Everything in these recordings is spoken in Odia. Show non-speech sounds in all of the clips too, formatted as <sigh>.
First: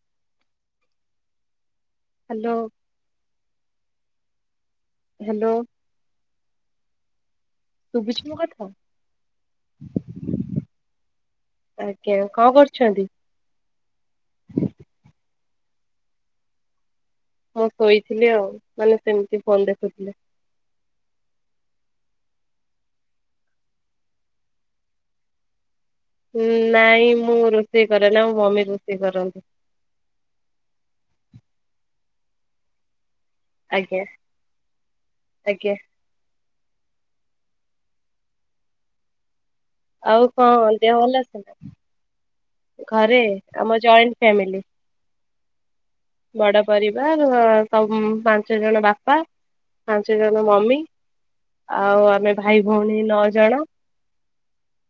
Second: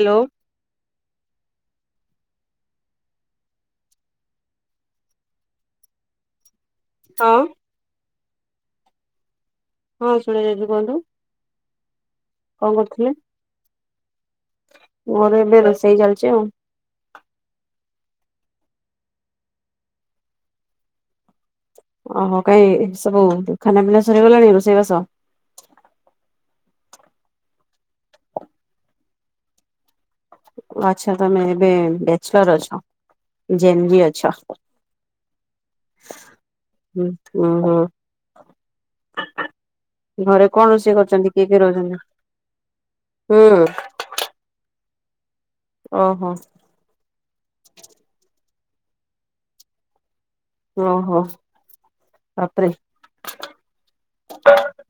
ହାଲୋ। ହାଲୋ। ହାଲୋ। ହଁ। ଶୁଭୂଚି ମୋ କଥା? ହଁ ଶୁଣା ଯାଉଛୁ କୁହନ୍ତୁ। ଆଜ୍ଞା କଣ କରୁଛନ୍ତି? କରୁଥିଲେ? ମୋର ଏବେ ରୋଷେଇ ଚାଲିଛି ଆଉ। ମୁଁ ଶୋଇଥିଲି ଆଉ ମାନେ ସେମିତି ଫୋନ ଦେଖୁଥିଲି। ଓହୋ କାହିଁ ସବୁ ଖାନା ପିନା ସରିଗଲାଣି ରୋଷେଇବାସ? ନାଇଁ ମୁଁ ରୋଷେଇ କରେ ନା ମୋ ମମି ରୋଷେଇ କରନ୍ତି। ଆଚ୍ଛା ତମେ ଏବେ ବେଚଲର ଅଛ। ଜେନରି ଆଜ୍ଞା ଅଛ। ଆଜ୍ଞା ହଁ ହଁ ହଁ। ଆଉ ଘରେ କଣ ଦେହ ରୋଷେଇ ଭଲ କରୁଛନ୍ତି ଅଛି କିଏ ନା? କିଏ ରହୁଛନ୍ତି? ଘରେ ହୁଁ ଆମର ଜଏଣ୍ଟ ଫ୍ୟାମିଲି। ଓହୋ ବଡ ପରିବାର ସମ ପାଞ୍ଚ ଜଣ ବାପା। ପାଞ୍ଚ ଜଣ ମମି ଓହୋ ଆଉ ଆମେ ଭାଇ, ବାପରେ ଭଉଣୀ ନଅ ଜଣ।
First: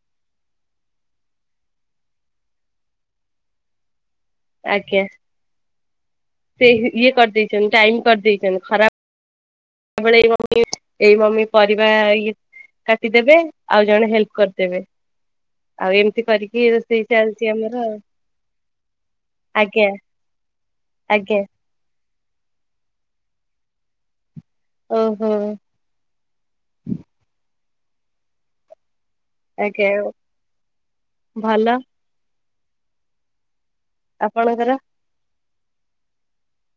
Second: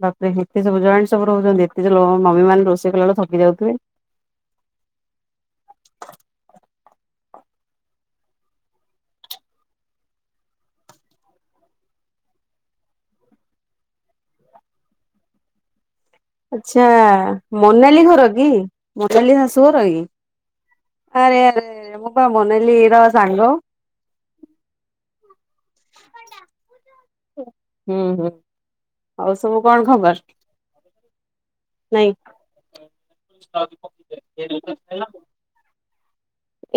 ବାପରେ ଏତେ ସବୁ ଜଏଣ୍ଟ ସବୁ ରହୁଛନ୍ତି ଏତେ <unintelligible> ମମି ମାନେ ରୋଷେଇ କଲା ବେଳେ ଥକି ଯାଉଥିବେ। ଆଜ୍ଞା। ସେ ଇଏ କରିଦେଇଛନ୍ତି ଟାଇମ କରିଦେଇଛନ୍ତି ଖରା ଖରାବେଳେ ଏଇ ମମି ଏଇ ମମି ପରିବା ଇଏ। କାଟିଦେବେ ଆଉ ଜଣେ ହେଲ୍ପ କରିଦେବେ। ଆଉ ଏମିତି କରିକି ଆଚ୍ଛା। ରୋଷେଇ ଚାଲିଛି ଆମର ଆଉ ମୋନାଲି ଘର କି ମୋନାଲି ଶାଶୁ ଆଜ୍ଞା ଘର କି? ଆରେ ଆଜ୍ଞା ଆରେ ଆରେ ମୁଁ ପା ମୋନାଲିର ସାଙ୍ଗ। ଓହୋ ହୁଁ ହୁଁ। ଆଉ ସବୁ କଣ ଆଜ୍ଞା ଖବର? ଭଲ। ନାଇଁ। ଆପଣଙ୍କର?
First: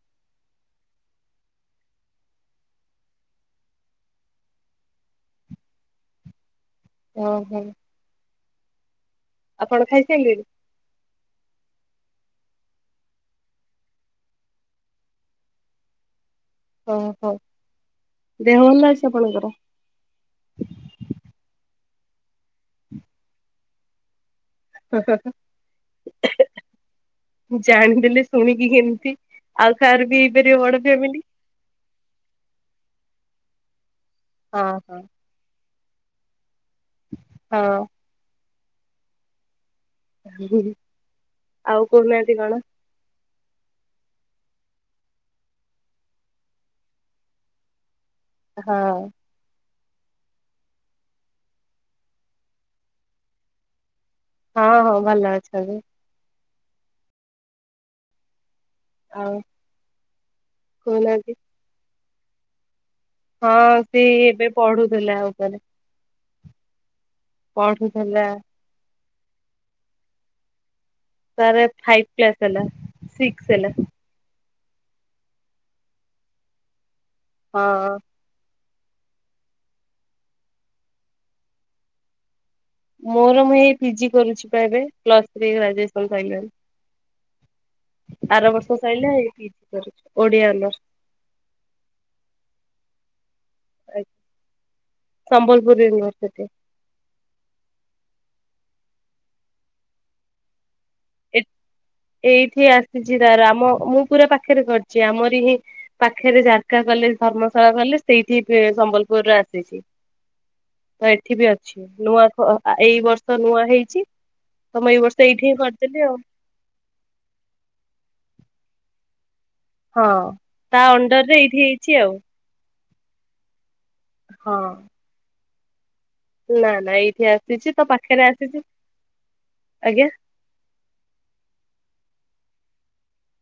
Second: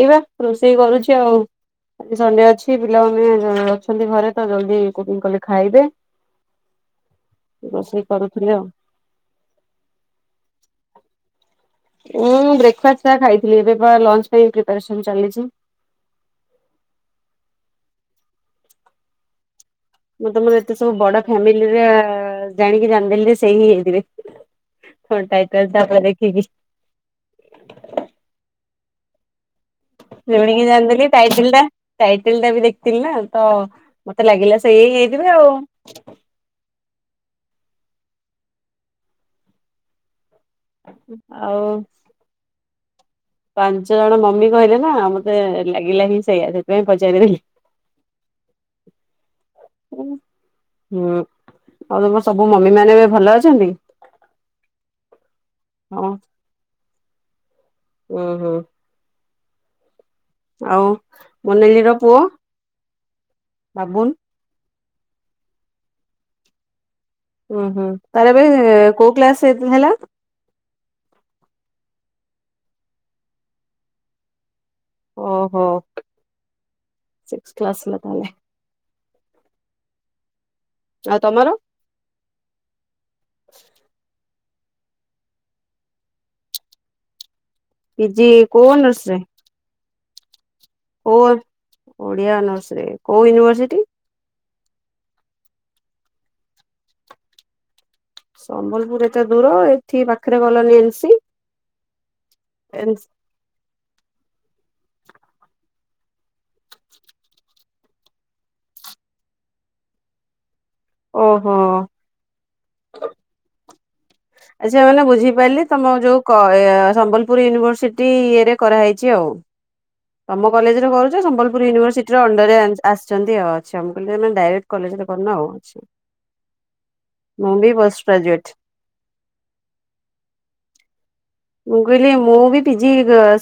ଏଇ ବା ରୋଷେଇ କରୁଚି ଆଉ। ଆଜି ସଣ୍ଡେ ଅଛି ପିଲାମାନେ ଅଛନ୍ତି ଘରେ ତ ଜଲଦି କୁକିଂ କଲେ ଖାଇବେ। ଓହୋ ରୋଷେଇ କରୁଥିଲି ଆଉ। ଆପଣ ଖାଇସାଇଲେଣି? ମୁଁ ବ୍ରେକ୍ଫାଷ୍ଟ ଖାଇଥିଲି। ଏବେ ପା ଲଞ୍ଚ ପାଇଁ ପ୍ରିପାରେସନ୍ ଚାଲିଚି। ଓହୋ। ଦେହ ଭଲ ଅଛି ଆପଣଙ୍କର? ମୁଁ ତମର ଏତେ ସବୁ ବଡ ଫ୍ୟାମିଲିରେ ଜାଣିକି ଜାଣିଦେଲି ଯେ ସେଇ ହିଁ ହେଇଥିବେ। ହଁ ଟାଇଟେଲ ତାପରେ ଦେଖିକି ଜାଣିଦେଲି ଶୁଣିକି ଏମତି। ଆଉ କାହାର ବି ଶୁଣିକି ହେଇପାରିବ ବଡ ଫ୍ୟାମିଲି। <unintelligible> ଟାଇଟେଲ ବି ଦେଖିଥିଲି ନା, ତ ମତେ ଲାଗିଲା ହଁ ସେଇ ହିଁ ହଁ ହେଇଥିବେ ଆଉ। ହଁ। ଆଉ କହୁନାହାନ୍ତି କଣ? ପାଞ୍ଚ ଜଣ ମମି କହିଲେ ନା, ମତେ ଲାଗିଲା ହିଁ ସେଇଆ, ସେଥିପାଇଁ ପଚାରିଦେଲି। ହଁ। <unintelligible> ହୁଁ। ଆଉ ତମର ସବୁ ମମି ମାନେ ଏବେ ଭଲ ଅଛନ୍ତି? ହଁ ହଁ ଭଲ ଅଛନ୍ତି। ହଁ। ଉଁ ହୁଁ। ଆଉ ଆଉ କହୁନାହାନ୍ତି ମନାଲିର ପୁଅ ହଁ ସେ ବାବୁନ ଏବେ ପଢୁଥିଲା ଉପରେ। ଉଁ ହୁଁ। ପଢୁଥିଲା ତାର ଏବେ କୋଉ କ୍ଲାସ ହେଲା? ତାର ଫାଇପ୍ କ୍ଲାସ୍ ହେଲା, ସିକ୍ସ ହେଲା। ଓହୋ। ସିକ୍ସ କ୍ଲାସ୍ ହଁ ହେଲା ତାହେଲେ। ଆଉ ତମର? ମୋର ମୁଁ ଏଇ ପିଜି କରୁଚି ପା ଏବେ। ପ୍ଲସ୍ ଥ୍ରୀ ଗ୍ରାଜୁଏସନ ସଇଲାଣି। ପିଜି ଆର କୋଉ ବର୍ଷ ସଇଲା। ଅନର୍ସରେ? ପିଜି କରୁଚି ଓଡିଆ ଅନର୍ସ। କୋଉ ଓଡିଆ ଅନର୍ସରେ। କୋଉ ୟୁନିଭର୍ସିଟି? ସମ୍ବଲପୁର ୟୁନିଭର୍ସିଟି। ସମ୍ବଲପୁର ଏତେ ଦୂର ଏଠି ପାଖରେ ଗଲନି ଏନ୍ସି। ଏ ଏଇଠି ଆସିଚି ତାର। ଆମ ମୁଁ ପୁରା ପାଖରେ କରିଚି। ଆମରି ହିଁ ପାଖରେ ଜାରକା କଲେଜ୍ ଧର୍ମଶାଳା କଲେଜ୍ ସେଇଠି ସମ୍ବଲପୁରର ଆସିଚି। ତ ଏଠି ବି ଓହୋ ଅଛି। ନୂଆ ଏଇ ବର୍ଷ ନୂଆ ହେଇଚି। ଆଚ୍ଛା ମାନେ ବୁଝିପାରିଲି ତମ ଯୋଉ ସମ୍ବଲପୁର ୟୁନିଭରସିଟି ଇଏ ରେ କରାହେଇଚି ଆଉ। ହଁ ତମ ତା କଲେଜରେ କରୁଚ ଅଣ୍ଡର ରେ ଏଇଠି ସମ୍ବଲପୁର ହେଇଛି ଆଉ ୟୁନିଭରସିଟି ର ଅ ଅଣ୍ଡର ରେ ଆସିଛନ୍ତି ଆଉ। ଆଚ୍ଛା ମୁଁ କହିଲି ତମେ ଡାଇରେକ୍ଟ ହଁ। କଲେଜରେ କରିନ ଆଉ। ନା ନା ଏଇଠି ମୁଁ ବି ଆସିଚି ତ ପୋଷ୍ଟ ପାଖରେ ଗ୍ରାଜୁଏଟ। ଆସିଚି। ଆଜ୍ଞା। ମୁଁ କହିଲି ମୁଁ ବି ପିଜି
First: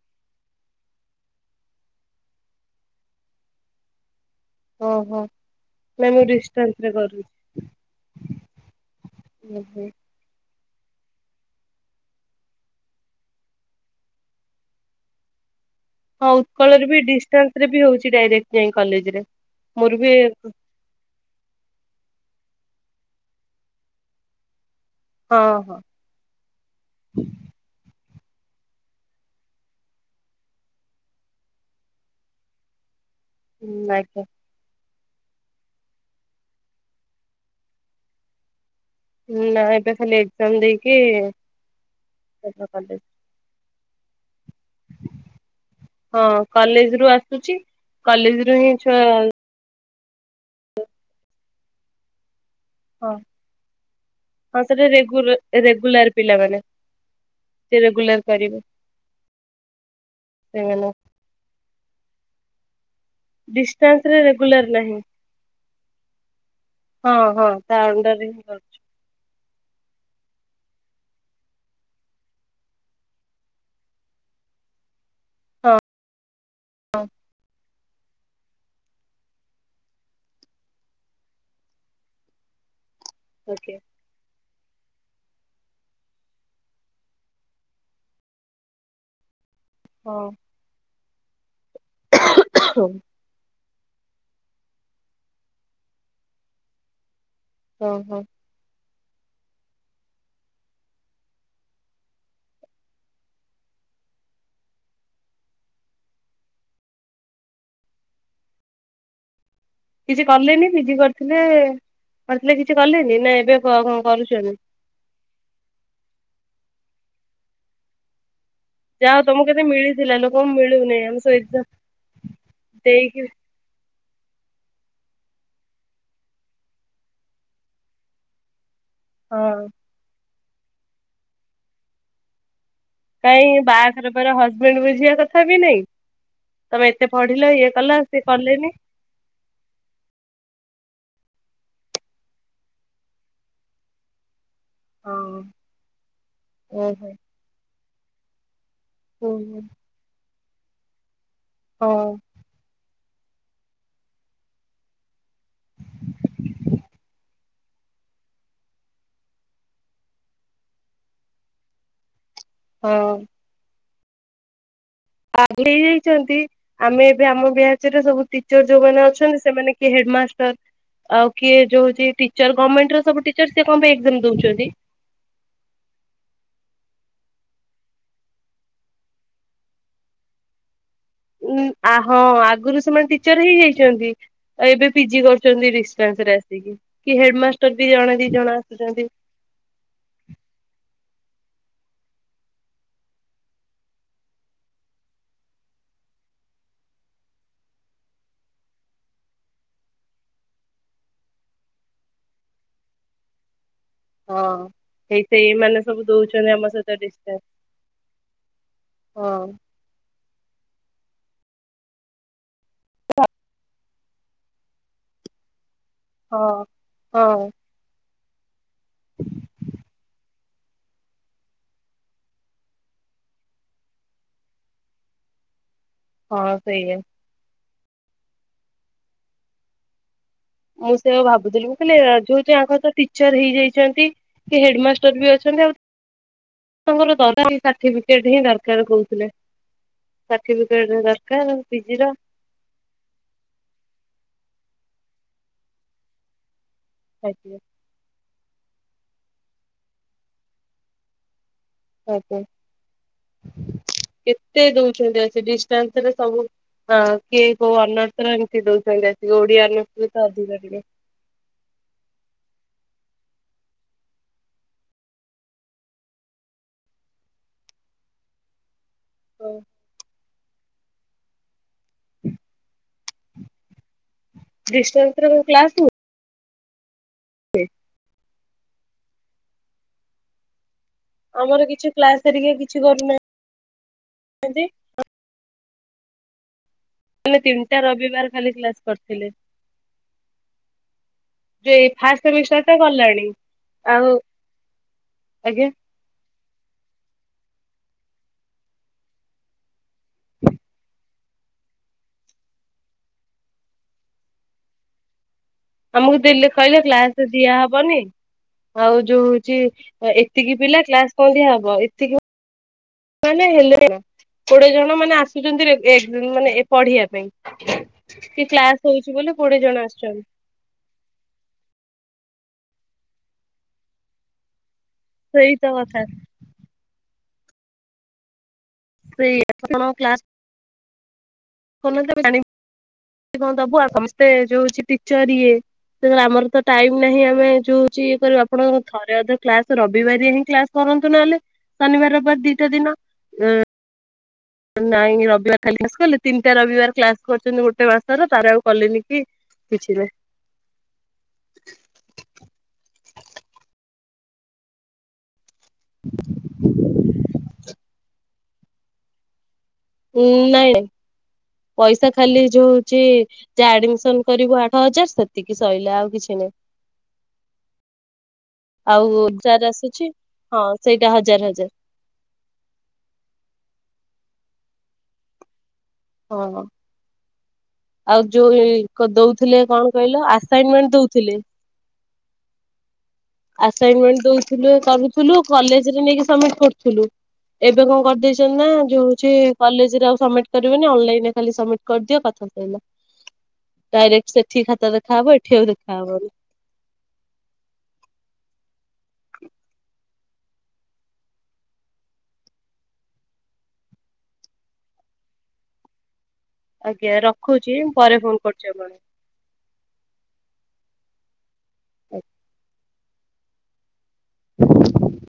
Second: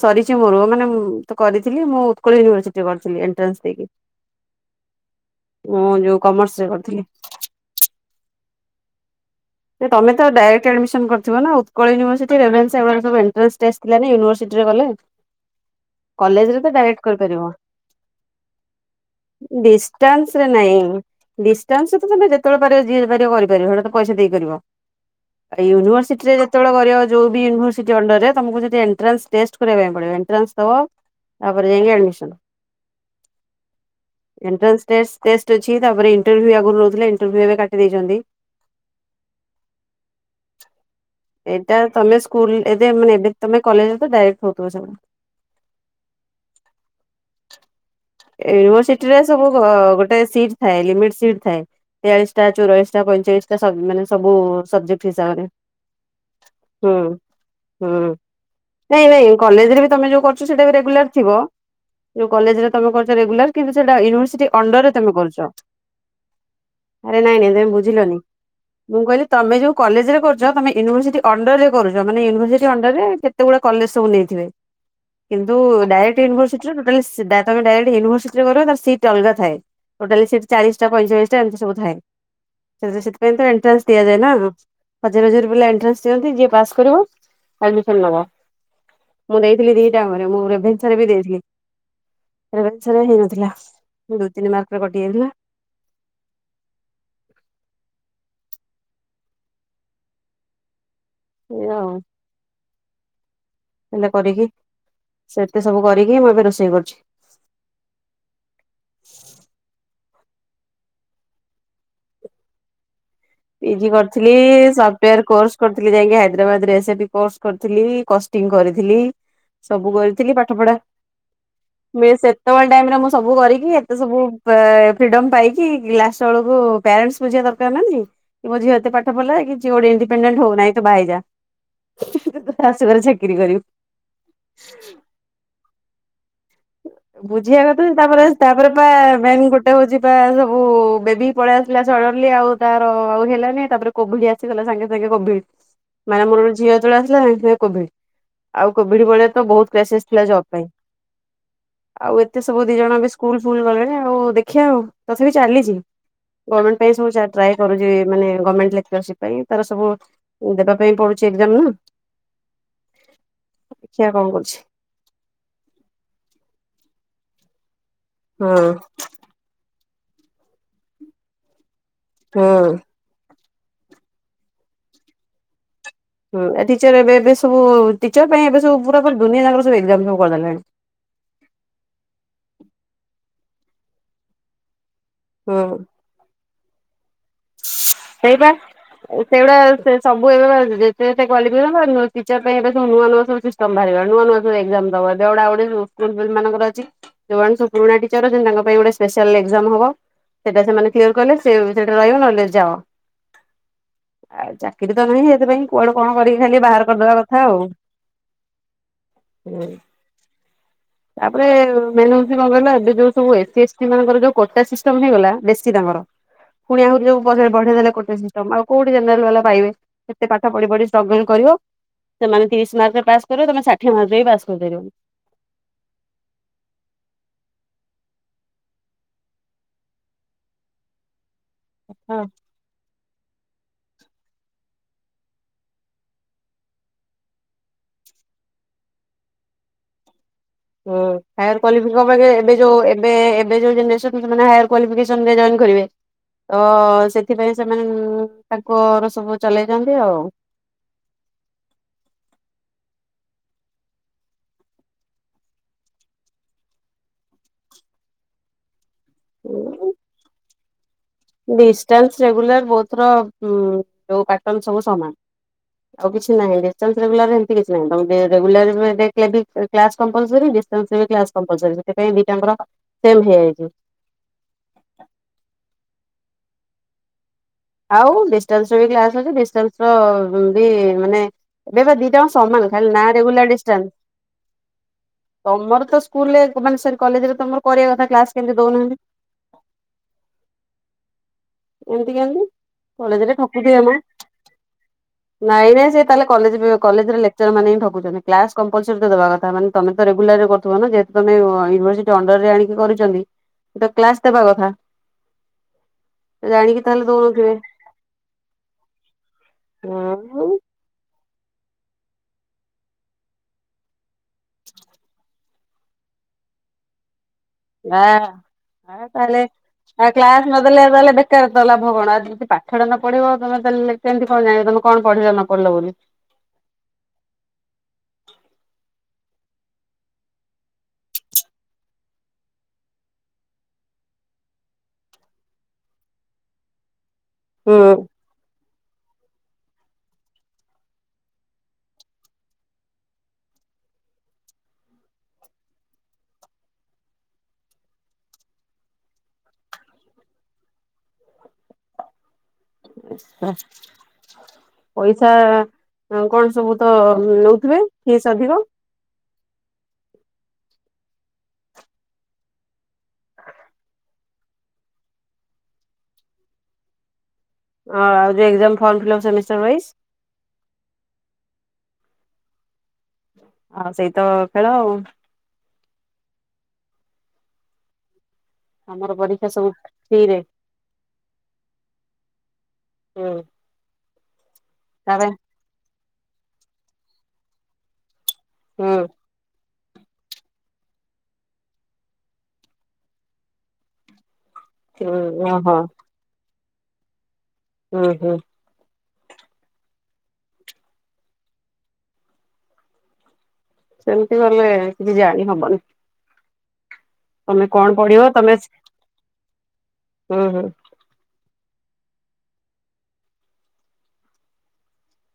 ସରିଚି ମୋର। ମାନେ ମୁଁ ତ କରିଥିଲି ମୁଁ ଉତ୍କଳ ୟୁନିଭରସିଟି ରେ କରିଥିଲି ଏନ୍ଟ୍ରାନ୍ସ ଦେଇକି। ଓହୋ। ନାଇ ଯୋଉ ମୁଁ କମର୍ସରେ ଡିଷ୍ଟାନ୍ସ ରେ କରିଥିଲି। କରୁଚି। ଯେ ତମେ ତ ଡାରେକ୍ଟ ଆଡମିସନ କରିିଥିବ ନା। ଉତ୍କଳ ୟୁନିଭର୍ସିଟି ରେଭେନ୍ସା ଏଗୁଡାକ ସବୁ ଏନ୍ଟ୍ରାନ୍ସ ଥିଲା ୟୁନିଭର୍ସିଟିରେ କଲେ। ହଁ କଲେଜରେ ତ ଉତ୍କଳରେ ଡାଇରେକ୍ଟ ବି କରିପାରିବ ଡିଷ୍ଟାନ୍ସ ରେ ବି ହଉଚି ଡାଇରେକ୍ଟ ଯାଇ କଲେଜରେ। ମୋର ବି ଡିଷ୍ଟାନ୍ସରେ ନାଇଁ ଡିଷ୍ଟାନ୍ସ ରେ ତମେ ଯେତେବେଳେ ପାରିବ ଯିଏ ପାରିବ କରିପାରିବ। ସେଇଟା ତ ପଇସା ଦେଇ କରିବ। ହଁ ହଁ ୟୁନିଭର୍ସିଟିରେ ଯେତବେଳେ କରିବ ଯୋଉ ବି ଉନିଭର୍ସିଟି ଉଣ୍ଡର ରେ ତମକୁ ଯଦି ଏଣ୍ଟରାନ୍ସ ଟେଷ୍ଟ କରିବା ପାଇଁ ପଡିବ ଏଣ୍ଟ୍ରରାସ ଦବ ତାପରେ ଯାଇଙ୍କି ଆଡ଼ମିସନ୍। ହୁଁ <unintelligible> ଏଣ୍ଟରାନ୍ସ ଟେଷ୍ଟ ଟେଷ୍ଟ ଅଛି ତାପରେ ଇଣ୍ଟରୁଭ ଆଗରୁ ନେଉଥିଲେ ଇଣ୍ଟରୁବ ଏବେ କାଟି ଦେଇଛନ୍ତି। ନା ଏବେ ଖାଲି ଏକ୍ଜାମ ଦେଇକି ଏଇଟା ତମେ ସ୍କୁଲ ଏବେ କଲେଜ ମାନେ ଏବେ ତମେ କଲେଜ ତ ଡାଇରେକ୍ଟ ହଉଥିବ ସବୁ। ହଁ କଲେଜ ରୁ ଆସୁଛି କଲେଜ ରୁ ହିଁ ଛୁଆ କୁହ ଗୋଟେ ସି୍ଟ୍ ଥାଏ ଲିମିଟ୍ ସିଟ ଥାଏ ତେୟାଳିସିଟା ଚଉରାଳିସି ହଁ ପଇଁଚାଳିଶ ଟା ମାନେ ସବୁ ସବଜେକ୍ଟ ହିସାବରେ। ରେଗୁଲାର୍ ପିଲାମାନେ ହୁଁ ସେ ହୁଁ ହୁଁ ରେଗୁଲାର କରିବେ ନାଇଁ ନାଇଁ କଲେଜରେ ବି ତମେ ଯୋଉ କରୁଛ ସେଇଟା ବି ସେମାନେ ରେଗୁଲାର ଥିବ। ଯୋଉ କଲେଜ ରେ ତମେ କରୁଛ ରେଗୁଲାର କିନ୍ତୁ ସେଟା ଡିଷ୍ଟାନ୍ସ ରେ ୟୁନିଭରସିଟି ରେଗୁଲାର ଅଣ୍ଡର ରେ ନାହିଁ ତମେ କରୁଛ। ହଁ ଆରେ ନାଇଁ ହଁ ନାଇଁ ତମେ ତା ବୁଝିଲନି ଅଣ୍ଡରରେ ହିଁ କରୁଛି ମୁଁ କହିଲି ତମେ ଯୋଉ କଲେଜରେ କରୁଛ ତମେ ୟୁିନିଭରସିଟି ଅଣ୍ଡର ରେ କରୁଛ ମାନେ ୟୁିନିଭରସିଟି ଅଣ୍ଡରରେ କେତେ ଗୁଡାଏ କଲେଜ ସବୁ ନେଇଥିବେ। କିନ୍ତୁ ହଁ ଡ଼ାଇରେକ୍ଟ ୟୁିନିଭରସିଟି ରେ ଟୋଟାଲି ହଁ ସି ତମେ ଡାଇରେକ୍ଟ ୟୁନିଭରସିଟି ରେ କରିବା ତାର ସିଟ୍ ଅଲଗା ଥାଏ ଟୋଟାଲ ସିଟ ଚାଳିଶ ଟା ପଇଁଚାଳିଶ ଟା ଏମିତି ସବୁ ଥାଏ ସେଥିରେ ସେଥିରେ ଓକେ ଏଣ୍ଟ୍ରାନ୍ସ ଦିଆଯାଏ ନା ହଯାର ହଯାର ସବୁ ପିଲା ଏଣ୍ଟ୍ରାନସ୍ ଦିଅନ୍ତି ଯିଏ ପାସ କରିବ ଆଡମିଶନ୍ ନବ ମୁଁ ଦେଇ ଥିଲି ଦିଟାଙ୍କରେ ହଁ ମୁଁ ରେଭେନ୍ସା ରେ ବି ଦେଇଥିଲି ରେଭେନ୍ସା ରେ ହେଇନଥିଲା। ଦୁଇ ତିନି ମାର୍କରେ କଟିଯାଇଥିଲା। ଓହୋ। ଏଇଆଉ। ଏରା କରିକି ସେବେ ସବୁ କରିକି ମୁଁ ଏବେ ରୋଷେଇ କରୁଛି। କିଛି କଲେନି ପିଜି କରିଥିଲେ କରିଥିଲେ କିଛି କଲେନି ନା ଏବେ ପିଜି କଣ କରିଥିଲି କରୁଛନ୍ତି? ସ ସଫ୍ଟୱାର୍ କୋର୍ସ କରିଥିଲି ଯାଇକି ହାଇଦ୍ରାବାଦ ରେ ଏସ ପି କୋର୍ସ କରିଥିଲ କଷ୍ଟିଙ୍ଗ କରି ଯାହା ହୋଊ ତମକୁ ଏତେ ମିଳିଥିଲା ଲୋକଙ୍କୁ ମିଳୁନି ଆମ ସହିତ ମେ ସେତେବେଳ ଟାଇମ ରେ ମୁଁ ସବୁ କରିକି ତ ସବୁ ପା ଫ୍ରିଡମ ପାଇକି ଲାଷ୍ଟ ବେଳକୁ ପ୍ୟାରେଣ୍ଟସ ବୁଝିବା ଦରକାର ନାଁ ନାଇଁ। କି ମୋ ଝିଅତେ ପାଠ ପଢା ହଁ କିଛି ଗୋଟେ ଇଡିପେଣ୍ଡେଣ୍ଟ ହଉନାହିଁ ତୁ ବାହା ହେଇ ଯା ଶାଶୁଘରେ ସିକ୍ କାଇଁ ବାହାଘର ପରେ ହଜବେଣ୍ଡ ବୁଝିବା କଥା କି ନାଇଁ। ତମେ ଏତେ ପଢିଲ ବୁଝିବା ଇଏ କଥା ଯେ କଲ ସିଏ ତାପରେ ତାପରେ କଲେନି ପା ମେନ୍ ଗୋଟ ଗୋଟେ ହଉଛି ପା ସବୁ ବେବି ପଳେଇ ଆସିଲା ସଡନଲି ଆଉ ତାର ଆଉ ହେଲାନି ତାପରେ କୋଭଡ୍ ଆସିଗଲା ସାଙ୍ଗେ ସାଙ୍ଗେ ହଁ କୋଭିଡ ମାନେ ମୋର ଗୋଟେ ଝିଅ ଯେତୋବେଳେ ଓହୋ ଆସିଲା ସାଙ୍ଗେ ସାଙ୍ଗେ କୋଭିଡ ଆଉ କୋଭିଡ ବେଳେ ତ ଓହୋ ବହୁତ ପସେସ୍ ଥିଲା ଜବ୍ ପାଇଁ। ହଁ ଆଉ ଏତେ ସବୁ ଦି ଜଣ ବି ସ୍କୁଲ ଫୁଲ ଗଲେଣି ଆଉ ଦେଖିଆ ଆଉ ତଥାପି ଚାଲିଛି। ଗର୍ଣ୍ଣମେଣ୍ଟ ପାଇଁ ସବୁ ଚାଟ୍ ଟ୍ରାଏ କରୁଛି ମାନେ ଗମେଣ୍ଟ ଲେକ୍ଚରସିପ ପାଇଁ ତାର ସବୁ ଦେବା ପାଇଁ ପଡୁଛି ଏକଜାମ ନା। ହଁ। ଦେଖିଆ କଣ କରୁଛି। ଆଲେ ହେଇଯାଇଛନ୍ତି ଆମେ ଏବେ ଆମ ବିଆଚ୍ ରେ ସବୁ ହଁ ଟିଚର ଯୋଉମାନେ ଅଛନ୍ତି ସେମାନେ କିଏ ହେଡମାଷ୍ଟର ଆଉ କିଏ ଯୋଉ ହୋଉଚି ଟିକଚର ହଁ। ଗମେଣ୍ଟର ସବୁ ଟିକ ସାର୍ ସେ କଣ ପାଇଁ ଏକ୍ଜାମ ଦଉଛନ୍ତି। ହୁଁ ଟିଚର ଏବେ ଏବେ ସବୁ ଟିଚର ପାଇଁ ଏବେବୁୁରା ପୁରା ଦୁନିଆ ଜାଗ ସବୁକ୍ଜାମ ସବୁ କରିଦେଲାଣି। ଉଁ ଆ ହଁ ଆଗରୁ ସେମାନେ ଟିଚର ହେଇଯାଇଛନ୍ତି ଏବେ ପିଜି ହଁ କରୁଛନ୍ତି ଡିସ ଡିଷ୍ଟାନସ୍ ରେ ଆସିକି କି ହେଡମାଷ୍ଟର ବି ଜଣେ ଦି ଜଣ ଆସୁଛନ୍ତି। ସେଇଗୁଡା ସେ ସବୁ ଏବେପା ଯେତ ଯେତେ କ୍ୱାଲିଫ କେଶନ ବାହାରୁ ଟିକଚର ପାଇଁ ଏବେ ସବୁ ନୂଆ ନୂଆ ସବୁ ସମ୍ଭାଳିବା ନୁଆ ନୂଆ ସବୁ ଏକ୍ଜ୍ଜାମ୍ ଦବ ଏବେ ଗୋଟେ ଆଉ ଗୋଟେ ଯୋଉ ସ୍କୁଙ୍କର ମାନଙ୍କ ର ଅଛି ଜଉମାନେ ସବୁ ପୁରୁଣା ଟିଚର ଅଛନ୍ତି ତାଙ୍କ ପାଇଁ ଗୋଟେ ସ୍ପେଶାଲା ଏକଜାମ୍ ହବ। ସେଟା ସେମାନେ କ୍ଲିଅର୍ କଲେ ସେ <unintelligible> ରହିବ ନହେଲେ ଯାଅ। ହଁ ଆଇ ଚାକିରି ତ ସେଇ ନାହିଁ ହେଥିପାଇଁ ସେଇମାନେ କୁଆଡ ସବୁ କଣ କରିକି ଦଉଛନ୍ତି ଖାଲି ଆମ ବାହାର ସହିତ କରିଦବା ଡିଷ୍ଟାନ୍ସ କଥା ଆଉ। ହଁ। ହୁଁ ତାପରେ ମେନ୍ ହଉଚି କଣ୍ କହିଲ ଏବେ ଯଉ ସବୁ ଏସ୍ ଏସ୍ ଟି ମାନଙ୍କର ଯଉ କୋଟା ସିଷ୍ଟମ୍ ହେଇଗଲା ବେଶୀ ତାଙ୍କର ହଁ। ପୁଣି ଆହୁରୁ ଯଉ ହଁ ବଢେଇ ଦେଲେ କୋଟା ସି ତମେ ଆଉ କଉଠି ଜେନେରାଲ୍ ବାଲା ପାଇବେ ଏତେ ପାଠ ପଢି ପଢି ଷ୍ଟ୍ରଗଲ୍ କରିବ ସେମାନେ ତିରିଶ୍ ମାର୍କରେ ପାସ୍ କରିବେ ତମେ ଷାଠିଏ ମାର୍କରେ ବି ପାସ୍ କରିପାରିବନି। ହଁ ସେଇଆ। ମୁଁ ବା ସେଇଆ ଭାବୁଥିଲି ମୁଁ କହଲି ହଁ ଏ-ଯଉଠି <unintelligible> ଟିଚର୍ ହେଇ ଯାଇଚନ୍ତି କିଏ ହେଡମାଷ୍ଟର୍ ବି ଅଛନ୍ତି ଆଉ ତାଙ୍କର ଦରକାରି ସାର୍ଟିଫିକେଟ୍ ହିଁ ଦରକାର୍ କହୁଥିଲେ। ସାର୍ଟିଫିକେଟ୍। ହୁଁ ହାଏର୍ କ୍ୱାଲିଫିକେସନ <unintelligible> ଏବେ ଯଉ ଏବେ- ଏ ଏ ଯଉ ଜେନେରେସନ୍ ସେମାନେ ହାୟର୍ କ୍ୱାଲିଫିକେସନ୍ ରେ ଜଏନ୍ କରିବେ ତ ଆଜ୍ଞା ସେଥିପାଇଁ ସେମାନେ ଉଁ- ତାଙ୍କର ସବୁ ଚଲେଇଚନ୍ତି ଆଉ। ଆଜ୍ଞା। କେତେ ଦଉଚନ୍ତି ଆ- ଡିଷ୍ଟାନ୍ସ୍ ରେ ସବୁ ଆ- କିଏ କଉ ଅନର୍ <unintelligible> ଏମିତି ଦଉଚନ୍ତି ଆସିକି ଓଡିଆ ଅନର୍ସ ରେ ତ ଅଧିକା ଟିକେ ଡିଷ୍ଟାନ୍ସ୍ ରେଗୁଲାର୍ ବୋଥ୍ ର ଉଁ - ଯଉ ପାଟନ୍ ସବୁ ସମାନ୍। ଆଉ କିଛି ନାହିଁ ଡିଷ୍ଟାନ୍ସ୍ ରେଗୁଲାର୍ ଏମତି କିଛି ନାହିଁ ତମେ ରେ-ରେଗୁଲାର୍ ରେ <unintelligible> ଲେଗି କ୍ଲାସ୍ କମ୍ପଲ୍ସରି ଡିଷ୍ଟାନ୍ ରେ ବି କ୍ଲାସ୍ କମ୍ପଲ୍ସରି ସେଥିପାଇଁ ଦି ଟା ଯାଁକର ସେମ୍ ହେଇଯାଇଚି। ଡିଷ୍ଟାନ୍ସ୍ ରେ ଯଉ କ୍ଲାସ୍ ହୁଏ <inaudible> ଆଉ ଡିଷ୍ଟାନ୍ସ୍ ର ବି କ୍ଲାସ୍ ଅଛି ଡିଷ୍ଟାନ୍ସ୍ ର ଉଁ -ବି ମାନେ ଆମର ଏବେ କିଛି ପା କ୍ଲାସ ଦିଟାଙ୍କ ହେରିକା ସମାନ୍ କିଛି ଖାଲି ନା କରୁନାହାନ୍ତି। Regular distance. ତମର ତ ସ୍କୁଲରେ ମାନେ ସରି କଲେଜ୍ ରେ ମାନେ ତମର ତିନିଟା କରିବା କଥା ରବିବାର କ୍ଲାସ୍ ଖାଲି କେମତି କ୍ଲାସ ଦଉନାହାନ୍ତି? କରିଥିଲେ। ଯେ ଫାଷ୍ଟ୍ ସେମିଷ୍ଟାର୍ କଲେଜ୍ ରେ ଠକୁ ଥିବେ ମ ଆଜ୍ଞା ନାଇଁରେ ସେ ତାହାଲେ କଲେଜ୍ ବି-କଲେଜ୍ ର ଲେକ୍ଚର୍ ମାନେ ହିଁ ଠକୁଚନ୍ତି କ୍ଲାସ୍ କମ୍ପଲ୍ସରି ତ ଦବା କଥା ମାନେ ତମେ ତ ରେୁଲଲାର୍ ରେ କରୁଥିବ ନା ଯେହେତ୍ ତମେ ଅ-ୟୁନିଭର୍ସିଟି ଅଣ୍ଡର୍ ରେ ଆଣିକି କରିଚନ୍ତି ତ କ୍ଲାସ୍ ଦବା କଥା। ଆମକୁ ଦେଲେ କହିଲେ ଜାଣିକି ତାହେଲେ କ୍ଲାସ୍ ରେ ଦଉନଥିବେ ଦିଆହବନି ଆଉ ଯଉ ଯେ ହଁ ଏତିକି ପିଲା କ୍ଲାସ୍ କରି ହବ ଏତିକି ମାନେ ହେଲେ କୋଡିଏ ଜଣ ମାନେ ଆସୁଚନ୍ତି ରେ-ଏ- ମାନେ ଏ-ପଢିବା ପାଇଁ। <unintelligible> କି କ୍ଲାସ କ୍ଲାସ୍ ହଉଛି ବୋଲି କୋଡିଏ ଜଣ ଆସୁଛନ୍ତି। ନଦେଲେ ଆଉ ତାହେଲେ ବେକାର ତ ଲାଭ କଣ ଆଜି ଯଦି ପାଠଟା ନ ପଢିବ ତମେ ଦେଲେ କେମିତି କଣ ଜାଣିବ ତମକୁ କଣ ପଢିଲ ନ ସେଇ ତ ପଢିଲ ବୋଲି। କଥା ସେଇଆ ଆପଣଙ୍କ କ୍ଲାସ୍ <unintelligible> ଯଉ ଟିଚର୍ ଇଏ ଆମର ତ ଟାଇମ୍ ନାହିଁ ଆମେ ଯଉ ହଉଚି ହୁଁ ଇଏ କରୁ ଆପଣ ଥରେ ଅଧେ କ୍ଲାସ୍ ରବିବାରିଆ ହିଁ କ୍ଲାସ୍ କରନ୍ତୁ ନହେଲେ। ଶନିବାର୍ ରବିବାର୍ ଦିଟା ଦିନ ଉଁ- ନାଇଁ ରବିବାର୍ ଖାଲି <unintelligible> ତିନିଟା ରବିବାର କ୍ଲାସ୍ କରିଚନ୍ତି ଗୋଟେ ମାସର ତାପରେ ଆଉ କଲେନି କି କିଛି ନାହିଁ। ଆଛା ପଇସା ହଁ- କଣ୍ ସବୁ ତ ନଉଥିବେ ଫିସ୍ ଅଧିକ? କି ନାଇଁ ପଇସା ଖାଲି ଯଉ ହଉଚି ଯିଏ ଆଡ଼ମିଶନ୍ କରିବ ଆଠ ହଜାର୍ ସେତିକି ସଇଲା ଆଉ କିଛି ନାହିଁ। ହଁ ଆହୁରି ଏକ୍ଜାମ୍, ଫର୍ମଫିଲପ୍, ଆଉ ସେମିଷ୍ଟାର୍ ଯାହାର ୱାଇସ୍ ଆସୁଛି ହଁ ସେଇଟା ହଜାର୍ ହଜାର୍। ଆଉ ସେଇତ ଖେଳ ଆଉ। ଓହୋ ଆଉ ଯୋଉ ପିଙ୍କ ଆମର ପରୀକ୍ଷା ଦଉଥିଲେ ସବୁ କଣ କହିଲ ଫ୍ରିରେ ଆସାଇନମେଣ୍ଟ ଦଉଥିଲେ। ହୁଁ। ଆସାଇନମେଣ୍ଟ ଦଉଥିଲୁ ତା ପାଇଁ କରୁଥିଲୁ କଲେଜରେ ନେଇକି ସମିଟ୍ କରୁଥିଲୁ ଏବେ କଣ କରିଦେଇଚି ନ୍ତିନା ହୁଁ ଯୋଉଯେ କଲେଜରେ ଆଉ ସମିଟ୍ କରିବନି ଅନଲାଇନିରେ ଖାଲି ସମିଟ୍ କରିଦିଅ କଥାସରିଲା। ଡାଇରେକ୍ଟ ସେଠି ଖାତା ହୁଁ ଦେଖାହବ ଏଠି ଆଉ ଓହୋ ଦେଖାହବନି। ହୁଁ ହୁଁ। ସେମିତି ଗଲେ କିଛି ଜାଣିହବନି। ଆଜ୍ଞା ରଖୁଚି ପରେ ପଢିବ ଫୋନ୍ କରୁଚି ଆପଣଙ୍କୁ। ହଁ ହଁ। ଆ <inaudible>